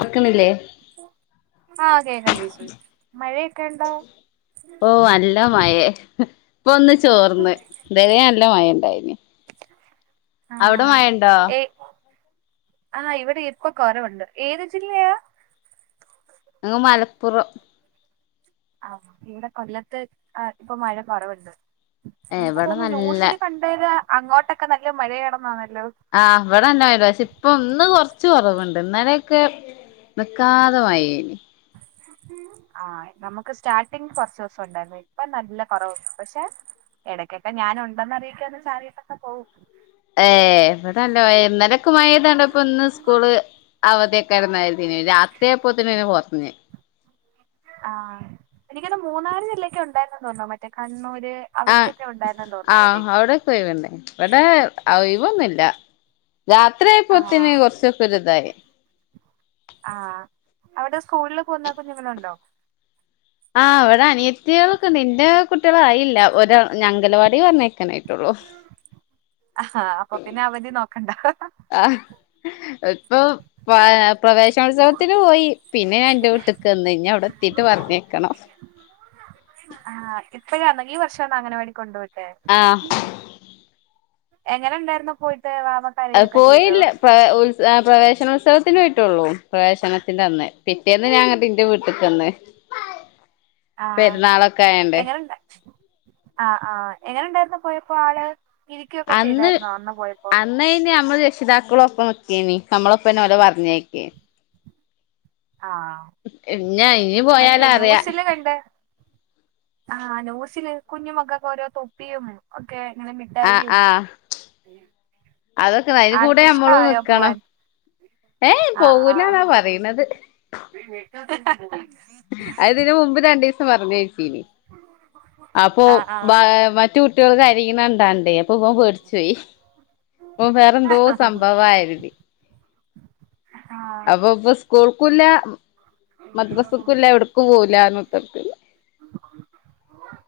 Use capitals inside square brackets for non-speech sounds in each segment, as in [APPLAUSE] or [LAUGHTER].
ആക്ക്ണില്ലേ ആ കേക്കാം ചേച്ചി മഴയൊക്കെ ഉണ്ടോ ഓ നല്ല മഴേ ഇപ്പൊ ഒന്ന് ചോർന്ന് ഇതരേ നല്ല മഴേനി അവ്ടെ മഴണ്ടോ ആ ഇവിടെ ഇപ്പൊ കൊറവുണ്ട് ഏത് ജില്ലയാ ഞങ്ങ മലപ്പുറം ആ ഇവിടെ കൊല്ലത്ത് ഇപ്പൊ മഴ കൊറവുണ്ട് ഏ എനിക്ക് ഇവിടെ തോന്നുന്ന് നല്ല ന്യൂസില് കണ്ടീനെ അങ്ങോട്ടൊക്കെ നല്ല മഴയാണെന്നാണ് ആ ഇവിടെണ്ടായിനി പക്ഷെ ഇപ്പം ഇന്ന് കൊർച്ച് കൊറവ് ണ്ട് ഇന്നലൊക്കെ നിക്കാത മഴയ്യേനി ആ നമ്മക്ക് സ്റ്റാർട്ടിങ് കൊറച്ച് ദിവസം ഉണ്ടായിരുന്നു ഇപ്പൊ നല്ല കുറവുണ്ട് പക്ഷെ എടക്കൊക്കെ ഞാൻ ഉണ്ടെന്നറിയിക്കാന് ചാറീട്ടൊക്കെ പോവും ഏ ഇവിടല്ല മഴേനി ഇന്നലൊക്കെ മഴെയ്താണ്ട് ഇപ്പൊ ഇന്ന് സ്കൂള് അവധേക്കാരന്നാ കരുത്യേ രാത്രിയായപ്പോത്ത്ന് കൊർഞ്ഞ് ആ എനിക്കോന്ന്ണ് മൂന്നാല് ജില്ലയൊക്കെ ഉണ്ടായിരുന്നു തോന്ന്ണ് മറ്റേ കണ്ണൂ ആ ആ അവിടെക്കൊയിവിണ്ടേനി ഇവിടെ ഒയിവൊന്നുല്ല രാത്രിയായിപ്പോത്തിന് കുറച്ചക്കൊരിതായി ആ അവിടെ സ്കൂളില് പോകുന്ന കുഞ്ഞുങ്ങളുണ്ടോ ആ ഇവിടെ അനിയത്ത്യാളൊക്കെണ്ട് ഇന്റെ കുട്ട്യാളായില്ല ഒരാൾ അൻഗലവാടി പറഞ്ഞയക്കാനായി ട്ടൊള്ളൂ അ ഹാ അപ്പൊ പിന്നെ അവധി നോക്കണ്ട ആഹ് ഇപ്പൊ പ പ്രവേശനോത്സവത്തിന് പോയി പിന്നെ ഞാൻ ഇന്റെ വീട്ട്ക്ക് വന്ന് ഇഞ്ഞവ്ടെ എത്തീട്ട് പറഞ്ഞയക്കണം ആ ഇപ്പഴാണൊ ഈ വർഷാണൊ അൻഗലവാടി കൊണ്ട് വി ആഹ് എങ്ങനെ ഉണ്ടാര്ന്നു പോയി അത് പോയില്ല പ്ര ഉത്സ ആ പ്രവേശനോത്സവ ത്തിനോയിട്ടൊള്ളൂ പ്രവേശനത്തിന്റന്ന് പിറ്റേന്ന് ഞാൻ ഇങ്ങട്ട് ഇന്റെ വീട്ട്ക്കന്ന് പെരുന്നാളൊക്കെ ആയോണ്ട് ആ ആഹ് എങ്ങനണ്ടായിരുന്നു പോയപ്പോ ആള് ഇരിക്കൊക്കെ അന്ന് ചെയ്തായിരുന്നോ അന്ന് പോയപ്പോ അന്ന് അയിന് നമ്മള് രക്ഷിതാക്കള് ഒപ്പം നി ക്കേനി നമ്മളൊപ്പന്നെ ഓലെ പറഞ്ഞയക്കേ ആഹ് ഇഞ്ഞ ഇഞ്ഞ് മറ്റേ പോയാലറിയാ ന്യൂസില് കണ്ട് ആഹ് ന്യൂസില് കുഞ്ഞുമക്കക്ക് ഓരോ തൊപ്പിയും ഒക്കെ ഇങ്ങനെ ആ മിഠായിയും ആ അതൊക്കെ അതിന് കൂടെ ആൾക്ക് നമ്മളും ഇഷ്ടായോ നിക്കണം പോവാൻ ഏഹേ പോകുലാന്നാ പറിണത് അഅഅ അത് ഇതിന് മുമ്പ് രണ്ടിസം പറഞ്ഞേ ട്ടീനി അപ്പൊ ബാ ആഹ് മറ്റേ കുട്ടികൾ കരിണത്കണ്ടാണ്ടെ പ്പ ബൻ പേടിച്ച് പോയി അപ്പോ ഓൻ വേറെന്തോ ആഹ് സംഭവാ കരുതി ആഹ് അപ്പൊ ഇപ്പൊ സ്കൂൾക്കുല്ല മദ്രസക്കുല്ല എവിട്ക്കും പോകൂലർഞ് കുത്തർക്ക്ണ്ട്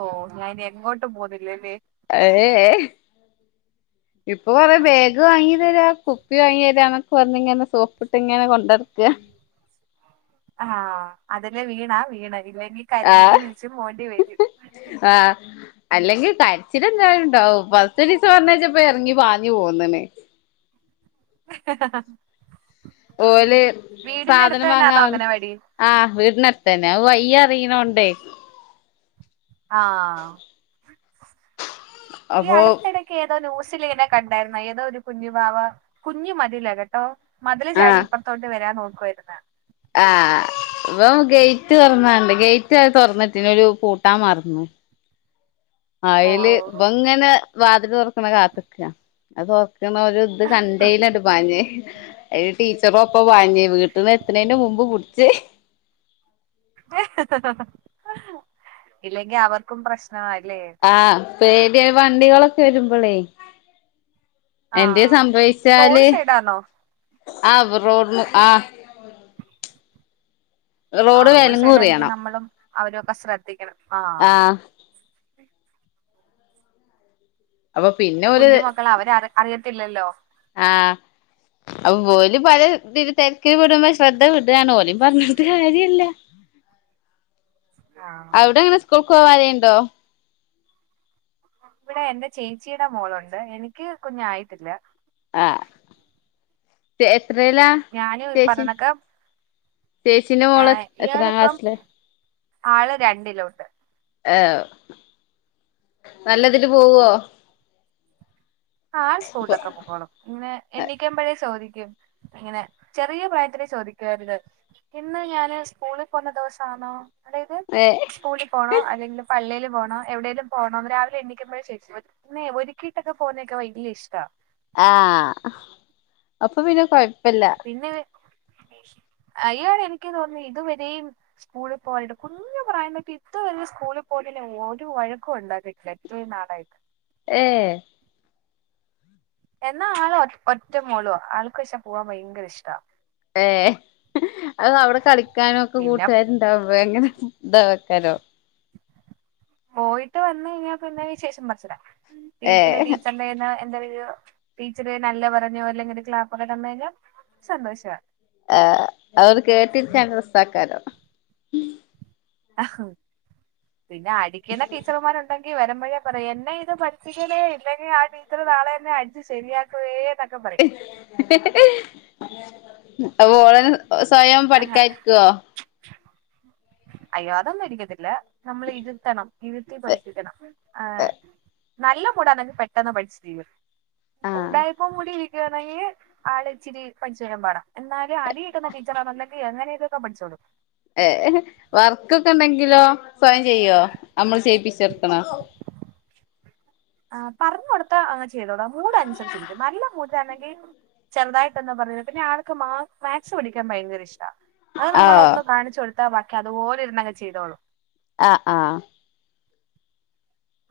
ഓ ഞാ ഇനി എങ്ങോട്ടും പോകുന്നില്ലല്ലേ എ ഏയേ ഉ ഇപ്പൊ കൊറെ ബാഗ് വാങ്ങി തരാ കുപ്പി വാങ്ങി തരാന്നൊക്കെ പറഞ്ഞിങ്ങനെ സോപ്പിട്ട് ഇങ്ങനെ കൊണ്ട് നടക്കാ ആഹ് അതില് വീണ വീണ് ഇല്ലെങ്കി കരഞ്ഞും ആഹ് വിളിച്ചും പോണ്ടി വരും ആഹ് അല്ലെങ്കി കരച്ചിൽ എന്തായാലും ഉണ്ടാവും ഫസ്റ്റ് ദിവസം പറഞ്ഞയച്ചപ്പം ഇറങ്ങി പാഞ്ഞു പോന്ന്ണ് അ അ അ ഓല് സാധനം വാങ്ങാ തന്നാന്നോ അംഗനവാടി ആ വീട്ടിനടുത്തെന്നെ അത് വയ് അറിണതേണ്ട് ആ ഈ അപ്പൊ അടുത്തിടക്ക് ഏതോ ന്യൂസിലെക്കെ കണ്ടായിരുന്ന ഏതോ ഒരു കുഞ്ഞു വാവ കുഞ്ഞു മതില കേട്ടോ മതില് ചാടി ഇപ്പുറത്തോട്ട് വരാൻ നോക്കുവായിരുന്നേ ആ ഇവൻ ഗേറ്റ് തുറന്നണ്ട് ഗേറ്റ് തുറന്നിട്ടിന് ഓല് പൂട്ടാൻ മറന്നു ഓ അയില് ഇവന് ഇങ്ങനെ വാതില് തുറക്കുന്നത് കാത്ത്ക്ക്യാ അത് ഒരു ഇത് കണ്ടെയിലാണ്ട്പ്പാഞ്ഞ അത് ടീച്ചറോ ഒപ്പ വാഞ്ഞേ വീട്ടന്ന് എത്തണെന്റെ മുമ്പ് പിടിച്ച് ഇല്ലെങ്കിൽ അവർക്കും പ്രശ്നല്ലേ പേടി വണ്ടികളൊക്കെ വരുമ്പോളേ എന്തെ ആഹ് റോഡ് സംഭവിച്ചാല് സൈഡാന്നോ ആ റോഡ് ആ ആ റോഡ് സൈഡ് ആണെങ്കി നമ്മളും അവരൊക്കെ ശ്രദ്ധിക്കണം ആ ആഹ് അപ്പൊ പിന്നെ കുഞ്ഞു മക്കൾ അവര് അറിയത്തില്ലല്ലോ ആ അപ്പൊ ഓലും പല ഇ തിരക്കില് വിടുമ്പോ ശ്രദ്ധ വിടുകാണ് ഓലും പറഞ്ഞിട്ട് കാര്യല്ല ഉം അവിടെങ്ങനെ സ്കൂൾക്ക് പോവാനാ രോലേുണ്ടോ ഇവിടെ എന്റെ ചേച്ചിയുടെ മോളുണ്ട് എനിക്ക് കുഞ്ഞായിട്ടില്ല ആ എത്രല ഞാനും ഈ ചേച്ചി പറഞ്ഞൊക്കെ ചേച്ചിന്റെ മോള് എത്ര ഇയാളിപ്പം ക്ലാസിലാ ആള് രണ്ടിലോട്ട് ഏ നല്ലതില് പോവോ ആ സ്കൂളിലൊക്കെ പോക്കോളും പിന്നെ എണ്ണിക്കാുമ്പോഴേ ചോദിക്കും ഇങ്ങനെ ചെറിയ പ്രായത്തിലെ ചോദിക്കരുന്നു ഇന്ന് ഞാന് സ്കൂളിൽ പോന്ന ദിവസണോ അതായത് ഏഹ് സ്കൂളിൽ പോണോ അല്ലെങ്കിൽ പള്ളിയിൽ പോണോ എവിടെലും പോണോന്ന് രാവിലെ എണിക്കുമ്പോയെ ചോദിക്കു ഒരുക്കിട്ടൊക്കെ പോകുന്നേക്കെ വലിയ ഇഷ്ടാ ആ അപ്പൊ പിന്നെ കൊഴപ്പില്ല അയ്യൾ എനിക്ക് തോന്നി ഇതുവരെയും സ്കൂളിൽ പോവാനായിട്ട് കുഞ്ഞുപ്രായതെട്ട് ഇതു സ്കൂളിൽ പോവാനായിട്ട് ഒരു വഴക്കും ഉണ്ടാക്കിട്ടില്ല ഇത്ര നാളായിട്ട് ഏ എന്നാ ആള് ഒ ഒറ്റ മോളോ ആൾക്ക പക്ഷേ പോവാാൻ ഭയങ്കര ഇഷ്ട ഏ അത് അവിടെ കളിക്കാനും ഒക്കെ പിന്നെ കൂട്ടുകാരുണ്ടാവേ അങ്ങനെ ഇ- തരോ പോയിട്ട് വന്ന് കഴിഞ്ഞാൽ പിന്നെ വിശേഷം പറച്ചില പീപ്പിലെ ഏഹ് ടീച്ചറിന്റെ കൈയ്യിന്ന് എന്താ ഒരു ടീച്ചർ നല്ല പറഞ്ഞോ അല്ലെങ്കൽ ഒരു ക്ലാപ്പൊക്കെ തന്ന് കഴിഞ്ഞാ സന്തോഷമാ ആ അവര് കേട്ടിട്ട് ഞങ്ങൾ ഉണ്ടാക്കാല്ലോ പിന്നെ അടിക്കുന്ന ടീച്ചർമാരുണ്ടെങ്കി വരമ്പ- ഉപ്പഴെ പറയാ എന്നെ ഇത് പഠിക്കണ ഇല്ലെങ്കിൽ ആ ടീച്ചർ നാളെ എന്നെ അടിച്ച് ശരിയാക്കുവേ എന്നൊക്കെ പറയും അപ്പ ഓള് തന്നെ സ്വയം പഠിക്കായിരിക്കുവോ അയ്യോ അതൊന്നും ഇരിക്കത്തില്ല നമ്മൾ ഇരുത്തണം ഇരുത്തി പഠിപ്പിക്കണം നല്ല മൂടാണെങ്കി പെട്ടെന്ന് പഠിച്ചി തീരും ആഹ് ഉണ്ടായപ്പോ കൂടി ഇരിക്കുവാരുന്നു ആള് ഇച്ചിരി പടിച്ച് വരാൻ പാടാ എന്നാലും അടി കിട്ടുന്ന കിട്ടുന്ന ടീച്ചറാണെങ്കി എങ്ങനെലുമൊക്കെ പഠിച്ചോളും ഏ വർക്കൊക്കെ ഉണ്ടെങ്കിലോ സ്വയം ചെയ്യുവോ നമ്മള് ചെയ്യിപ്പിച്ച് നിർത്തണോ ആ പറഞ്ഞു കൊടുത്താ അങ്ങ് ചെയ്തോളും മൂട് അനുസരിച്ചിരിക്കും നല്ല മൂടിലാണെങ്കിൽ ചെറുതായിട്ടൊന്നാ പറയുന്നത് പിന്നെയാൾക്ക് മാ മാത്സ് പഠിക്കാൻ ഭയങ്കര ഇഷ്ടം ആ നമ്മളൾ ആഹ് ഒന്നും കാണിച്ചു കൊടുത്താ ബാക്കി അതുപോലെ ഇരുന്നങ്ങ് ചെയ്തോളും ആ ആ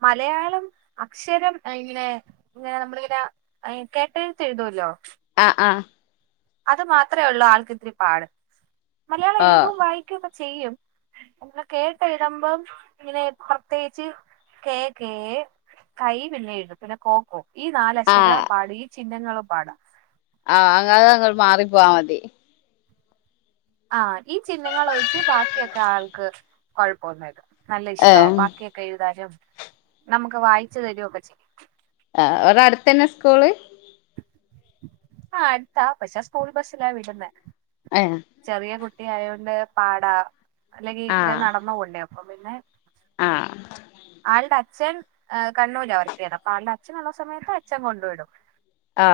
മലയാളം അക്ഷരം ഇങ്ങനെ നമ്മളിങ്ങനെ കേട്ടഴുത്ത് എഴുതുമല്ലോ ആഹ് അത് മാത്രമേ ഉള്ളൂ ആൾക്ക് ഇത്തിരി പാട് മലയാളം ആഹ് എഴുതും വായിക്കുമൊക്ക ചെയ്യും അങ്ങെനെ കേട്ട് എഴുതുമ്പം ഇങ്ങനെ പ്രത്യേകിച്ച് കേ കേ കൈ പിന്നെയഴുതും പിന്നെ കോ ക്കോ ഈ നാല ആഹ് അക്ഷരം പാട ഈ ചിഹ്നും പാടാ ആ അങ്ങത അങ്ങനെ മാറിപ്പോവാ മതി ആ ഈ ചിഹ്നങ്ങളൊഴിച്ച് ബാക്കിയൊക്കെ ആൾക്ക് കൊഴപ്പമെന്നൂല്ല നല്ല ഇഷ്ടമാ ഏഹ് ബാക്കിയൊക്കെ എഴുതാനും നമുക്ക് വായിച്ചു തരുമൊക്കെ ചെയ്യും ആ അവിടെ അടുത്തന്നെ സ്കൂള് ആ അടുത്താ പക്ഷെ സ്കൂൾ ബസിലാ വിടുന്ന ഏഹ് ചെറിയ കുട്ട- കുട്ടിയായോണ്ട് പാട അല്ലെങ്കിൽ ഇത്രയും നടന്നു പോണ്ടേ അപ്പൊ പിന്നെ ആ ആളുടെ അച്ഛൻ കണ്ണൂരാ വർക്ക് ചെയ്യണ അപ്പൊ ആളുടെ അച്ഛൻ ഉള്ള സമയത്ത് അച്ഛൻ കൊണ്ടു വിടും ആ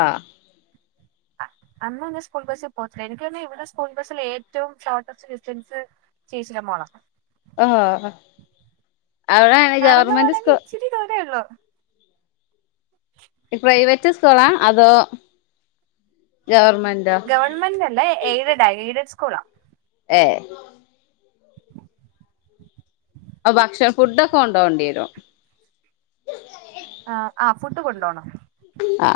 ആ അന്നൊന്നും സ്കൂൾ ബസ്സിൽ പോത്തില്ല എനിക്ക് തന്ന ഇവിടെ സ്കൂൾ ബസിൽ ഏറ്റവും ഷോർട്ടസ്റ്റ് ഡിസ്റ്റൻസ് ചേച്ചിടെ മോളാ ഓഹോ അവിടൊയാണ് നടന്നു ഗവർമെന്റ് പോകണമെങ്കിൽ സ്ക- ഇച്ചിരി ദൂരേ ഉള്ളൂ ഗവൺമെന്റ് ഗവണ്മെന്റ് അല്ലേ എയ്ഡ് ആ എയ്ഡഡ് സ്കൂളാ ഏ അപ്പ ഭക്ഷണം ഫുഡ് ഒക്കെ കൊണ്ട് പോകണ്ടി വരുവോ ആ ആ ഫുഡ് കൊണ്ടുപോണം ആ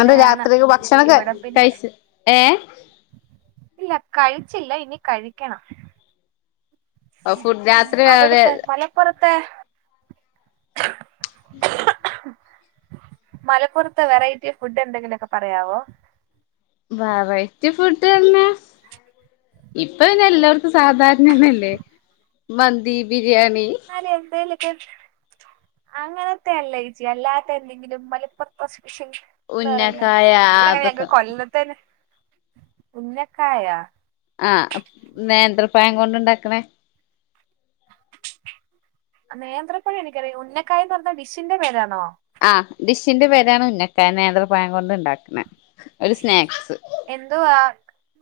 എന്നിട്ട് രാത്രി ഭക്ഷണം ഇവിടെ പിന്നെ കഴിച്ചു ഏ ഇല്ല കഴിച്ചില്ല ഇനി കഴിക്കണം ഫുഡ് രാത്രി വേറെ അവിടത്തെ മലപ്പുറത്തെ മലപ്പുറത്തെ വെറൈറ്റി ഫുഡ് എന്തെങ്കിലുമൊക്കെ പറയാവോ വ വൈറ്റ് ഫുഡ് തന്നെ ഇപ്പ പിന്നെ എല്ലാവർക്കും സാധാരണതന്നല്ലേ മന്തി ബിരി- ബിരിയാണി എന്നാലും എന്തെങ്കിലുമൊക്കെ അങ്ങനത്തെ അല്ലയ്ചി അല്ലാതെ എന്തെങ്കിലും മലപ്പതാസ് [UNINTELLIGIBLE] ന്ന് പറയുന്ന ഉന്നക്കായ ഇവിടെ അങ്ങനെ ഞങ്ങക്ക് അതൊക്കെ കൊല്ലത്തേനെ ഉന്നക്കായ ആഹ് അപ് നേന്ത്രപഴം കൊണ്ടുണ്ടാക്ണേ നേന്ത്രപഴം എനിക്കറിയാം ഉന്നക്കായന്ന് പറഞ്ഞാ ഡിഷിന്റെ പേരാണോ ആഹ് ഡിഷിന്റെ പേരാണ് ഉന്നക്കായ നേന്ത്രപയം കൊണ്ട് ഉണ്ടാക്കണേ എന്തുവാ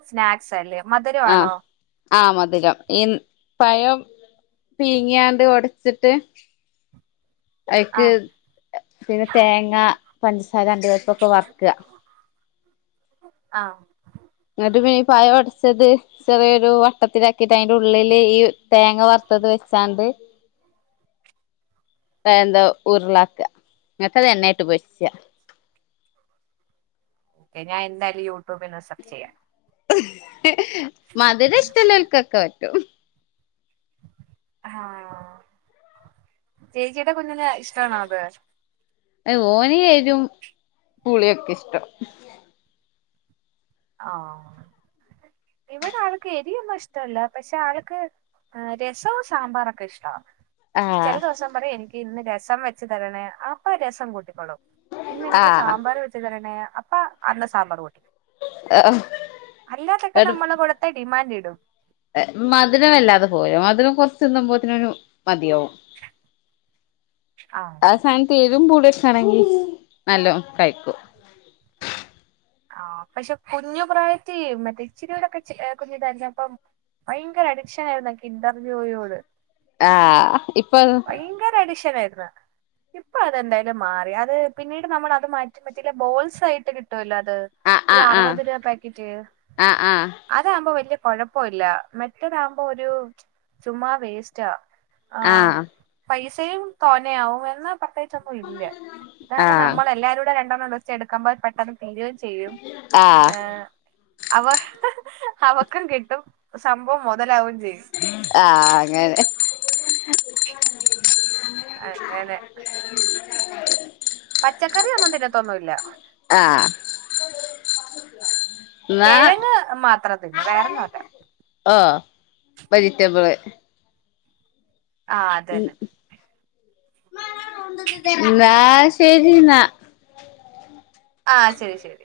സ്നാക്സ് അല്ലേ മധുരവാണോ? ആഹ് മധുരം ഈ പയം പീങ്ങിയാണ്ട് ഒടച്ചിട്ട്. ആയിക്ക് ആഹ് പിന്നെ തേങ്ങ പഞ്ചസാര അണ്ടിപരിപ്പൊക്കെ വർക്കുക ആ എങ്ങട്ട് പീ പയം ഉടച്ചത് ചെറിയൊരു വട്ടത്തിലാക്കിട്ട് അയന്റെ ഉള്ളില് ഈ തേങ്ങ വർ മുത്തത് വെച്ചാണ്ട് എഹ് എന്താ ഉരുളാക്ക ന്നട്ട് അത് എണ്ണേട്ട് പോരിക്ക്യ. ഓക്കെ ഞാൻ എന്തായാലും യൂട്യൂബന്ന് സെർച്ച് ചെയ്യാം. മതുരഷ്ടല്ലോൽക്കൊക്ക പറ്റും. ആഹ് ചേച്ചിട്ടാ കുഞ്ഞ് ഇഷ്ടണോ അത് ഏഹ് ഓന് എരുവും പുളിയൊക്കെ ഇഷ്ടം. ആ ഇവിടെ ആൾക്ക് എരിയുന്നും ഇഷ്ടവല്ല പക്ഷെ ആൾക്ക് ആ രസവും സാമ്പാറൊക്കെ ഇഷ്ടവാ ചെല ആഹ് ദിവസം പറയും എനിക്ക് ഇന്ന് രസം വെച്തരണേ അപ്പാ രസം കൂട്ടിക്കോളും. ഇന്നെനിക്ക് ആഹ് സാമ്പാർ വെച്ചതരണേ അപ്പാ അന്ന് സാമ്പാർ കുട്ടി അല്ലാതൊക്കെ നമ്മളെ കൊടുത്തെ ഡിമാന്റ് ഇടു. മധുരംമല്ലാതെ പോല്ലും മധുരം കൊറച്ച് തിന്നുമ്പോതന്നെരു മതിയോ ആഹ് സാൻത്ത് ഏരുവും പൂളിയും ഓക്കെണെങ്കി നല്ലോം കഴിക്കും. ആഹ് പക്ഷെ കുഞ്ഞു പ്രായത്തി മറ്റേ ഇച്ചിരിയോടൊക്കെ ച് എഹ് കുഞ്ഞ് കരഞ്ഞപ്പം ഭയങ്കര അഡിക്ഷനായിരുന്നു കിന്റർജോയിയോട് ആഹ് ഇപ്പൊ ഭയങ്കര അഡിഷനായിരുന്നു. ഇപ്പൊ അതെന്തായാലും മാറി. അത് പിന്നീട് നമ്മള്ളത് മാറ്റി പറ്റില്ല ബോൾസ് ആയിട്ട് കിട്ടുവല്ലോ ത് ആഹ് ഒരു ആഹ് ആറുപത്ത് രൂപ പാക്കറ്റ് ആഹ് ആഹ് കൊഴപ്പല്ല മറ്റതാവുമ്പോ ഒരു ചുമ്മാ വേസ്റ്റാ ആഹ് പൈസയും തോന്നേയാവും എന്നാ [UNINTELLIGIBLE] ച്ചൊന്നുയില്ലാ ഇതാവുമ്പോ ആഹ് നമ്മളെല്ലാരൂടെ രണ്ടണ്ണം വച്ച് എടുക്കമ്പോ പെട്ടെന്ന് തിരേം ചെയ്യും ആഹ് ഏ ആഹ് അവ അവക്കും കിട്ടും സംഭവം മൊതലാവേം ആഹ് അങ്ങനെ പച്ചക്കറിയൊന്നും തിന്നത്തൊന്നുല്ലാ ആ ന്നാ കിഴങ്ങ് മാത്രം തിന്നും വേറൊന്നുല്ല ഓഹ് വെജിറ്റബിള് ആഹ് അതന്നെ ഇന്നാ ശെരി ഇന്നാ ആ ശെരി ശെരി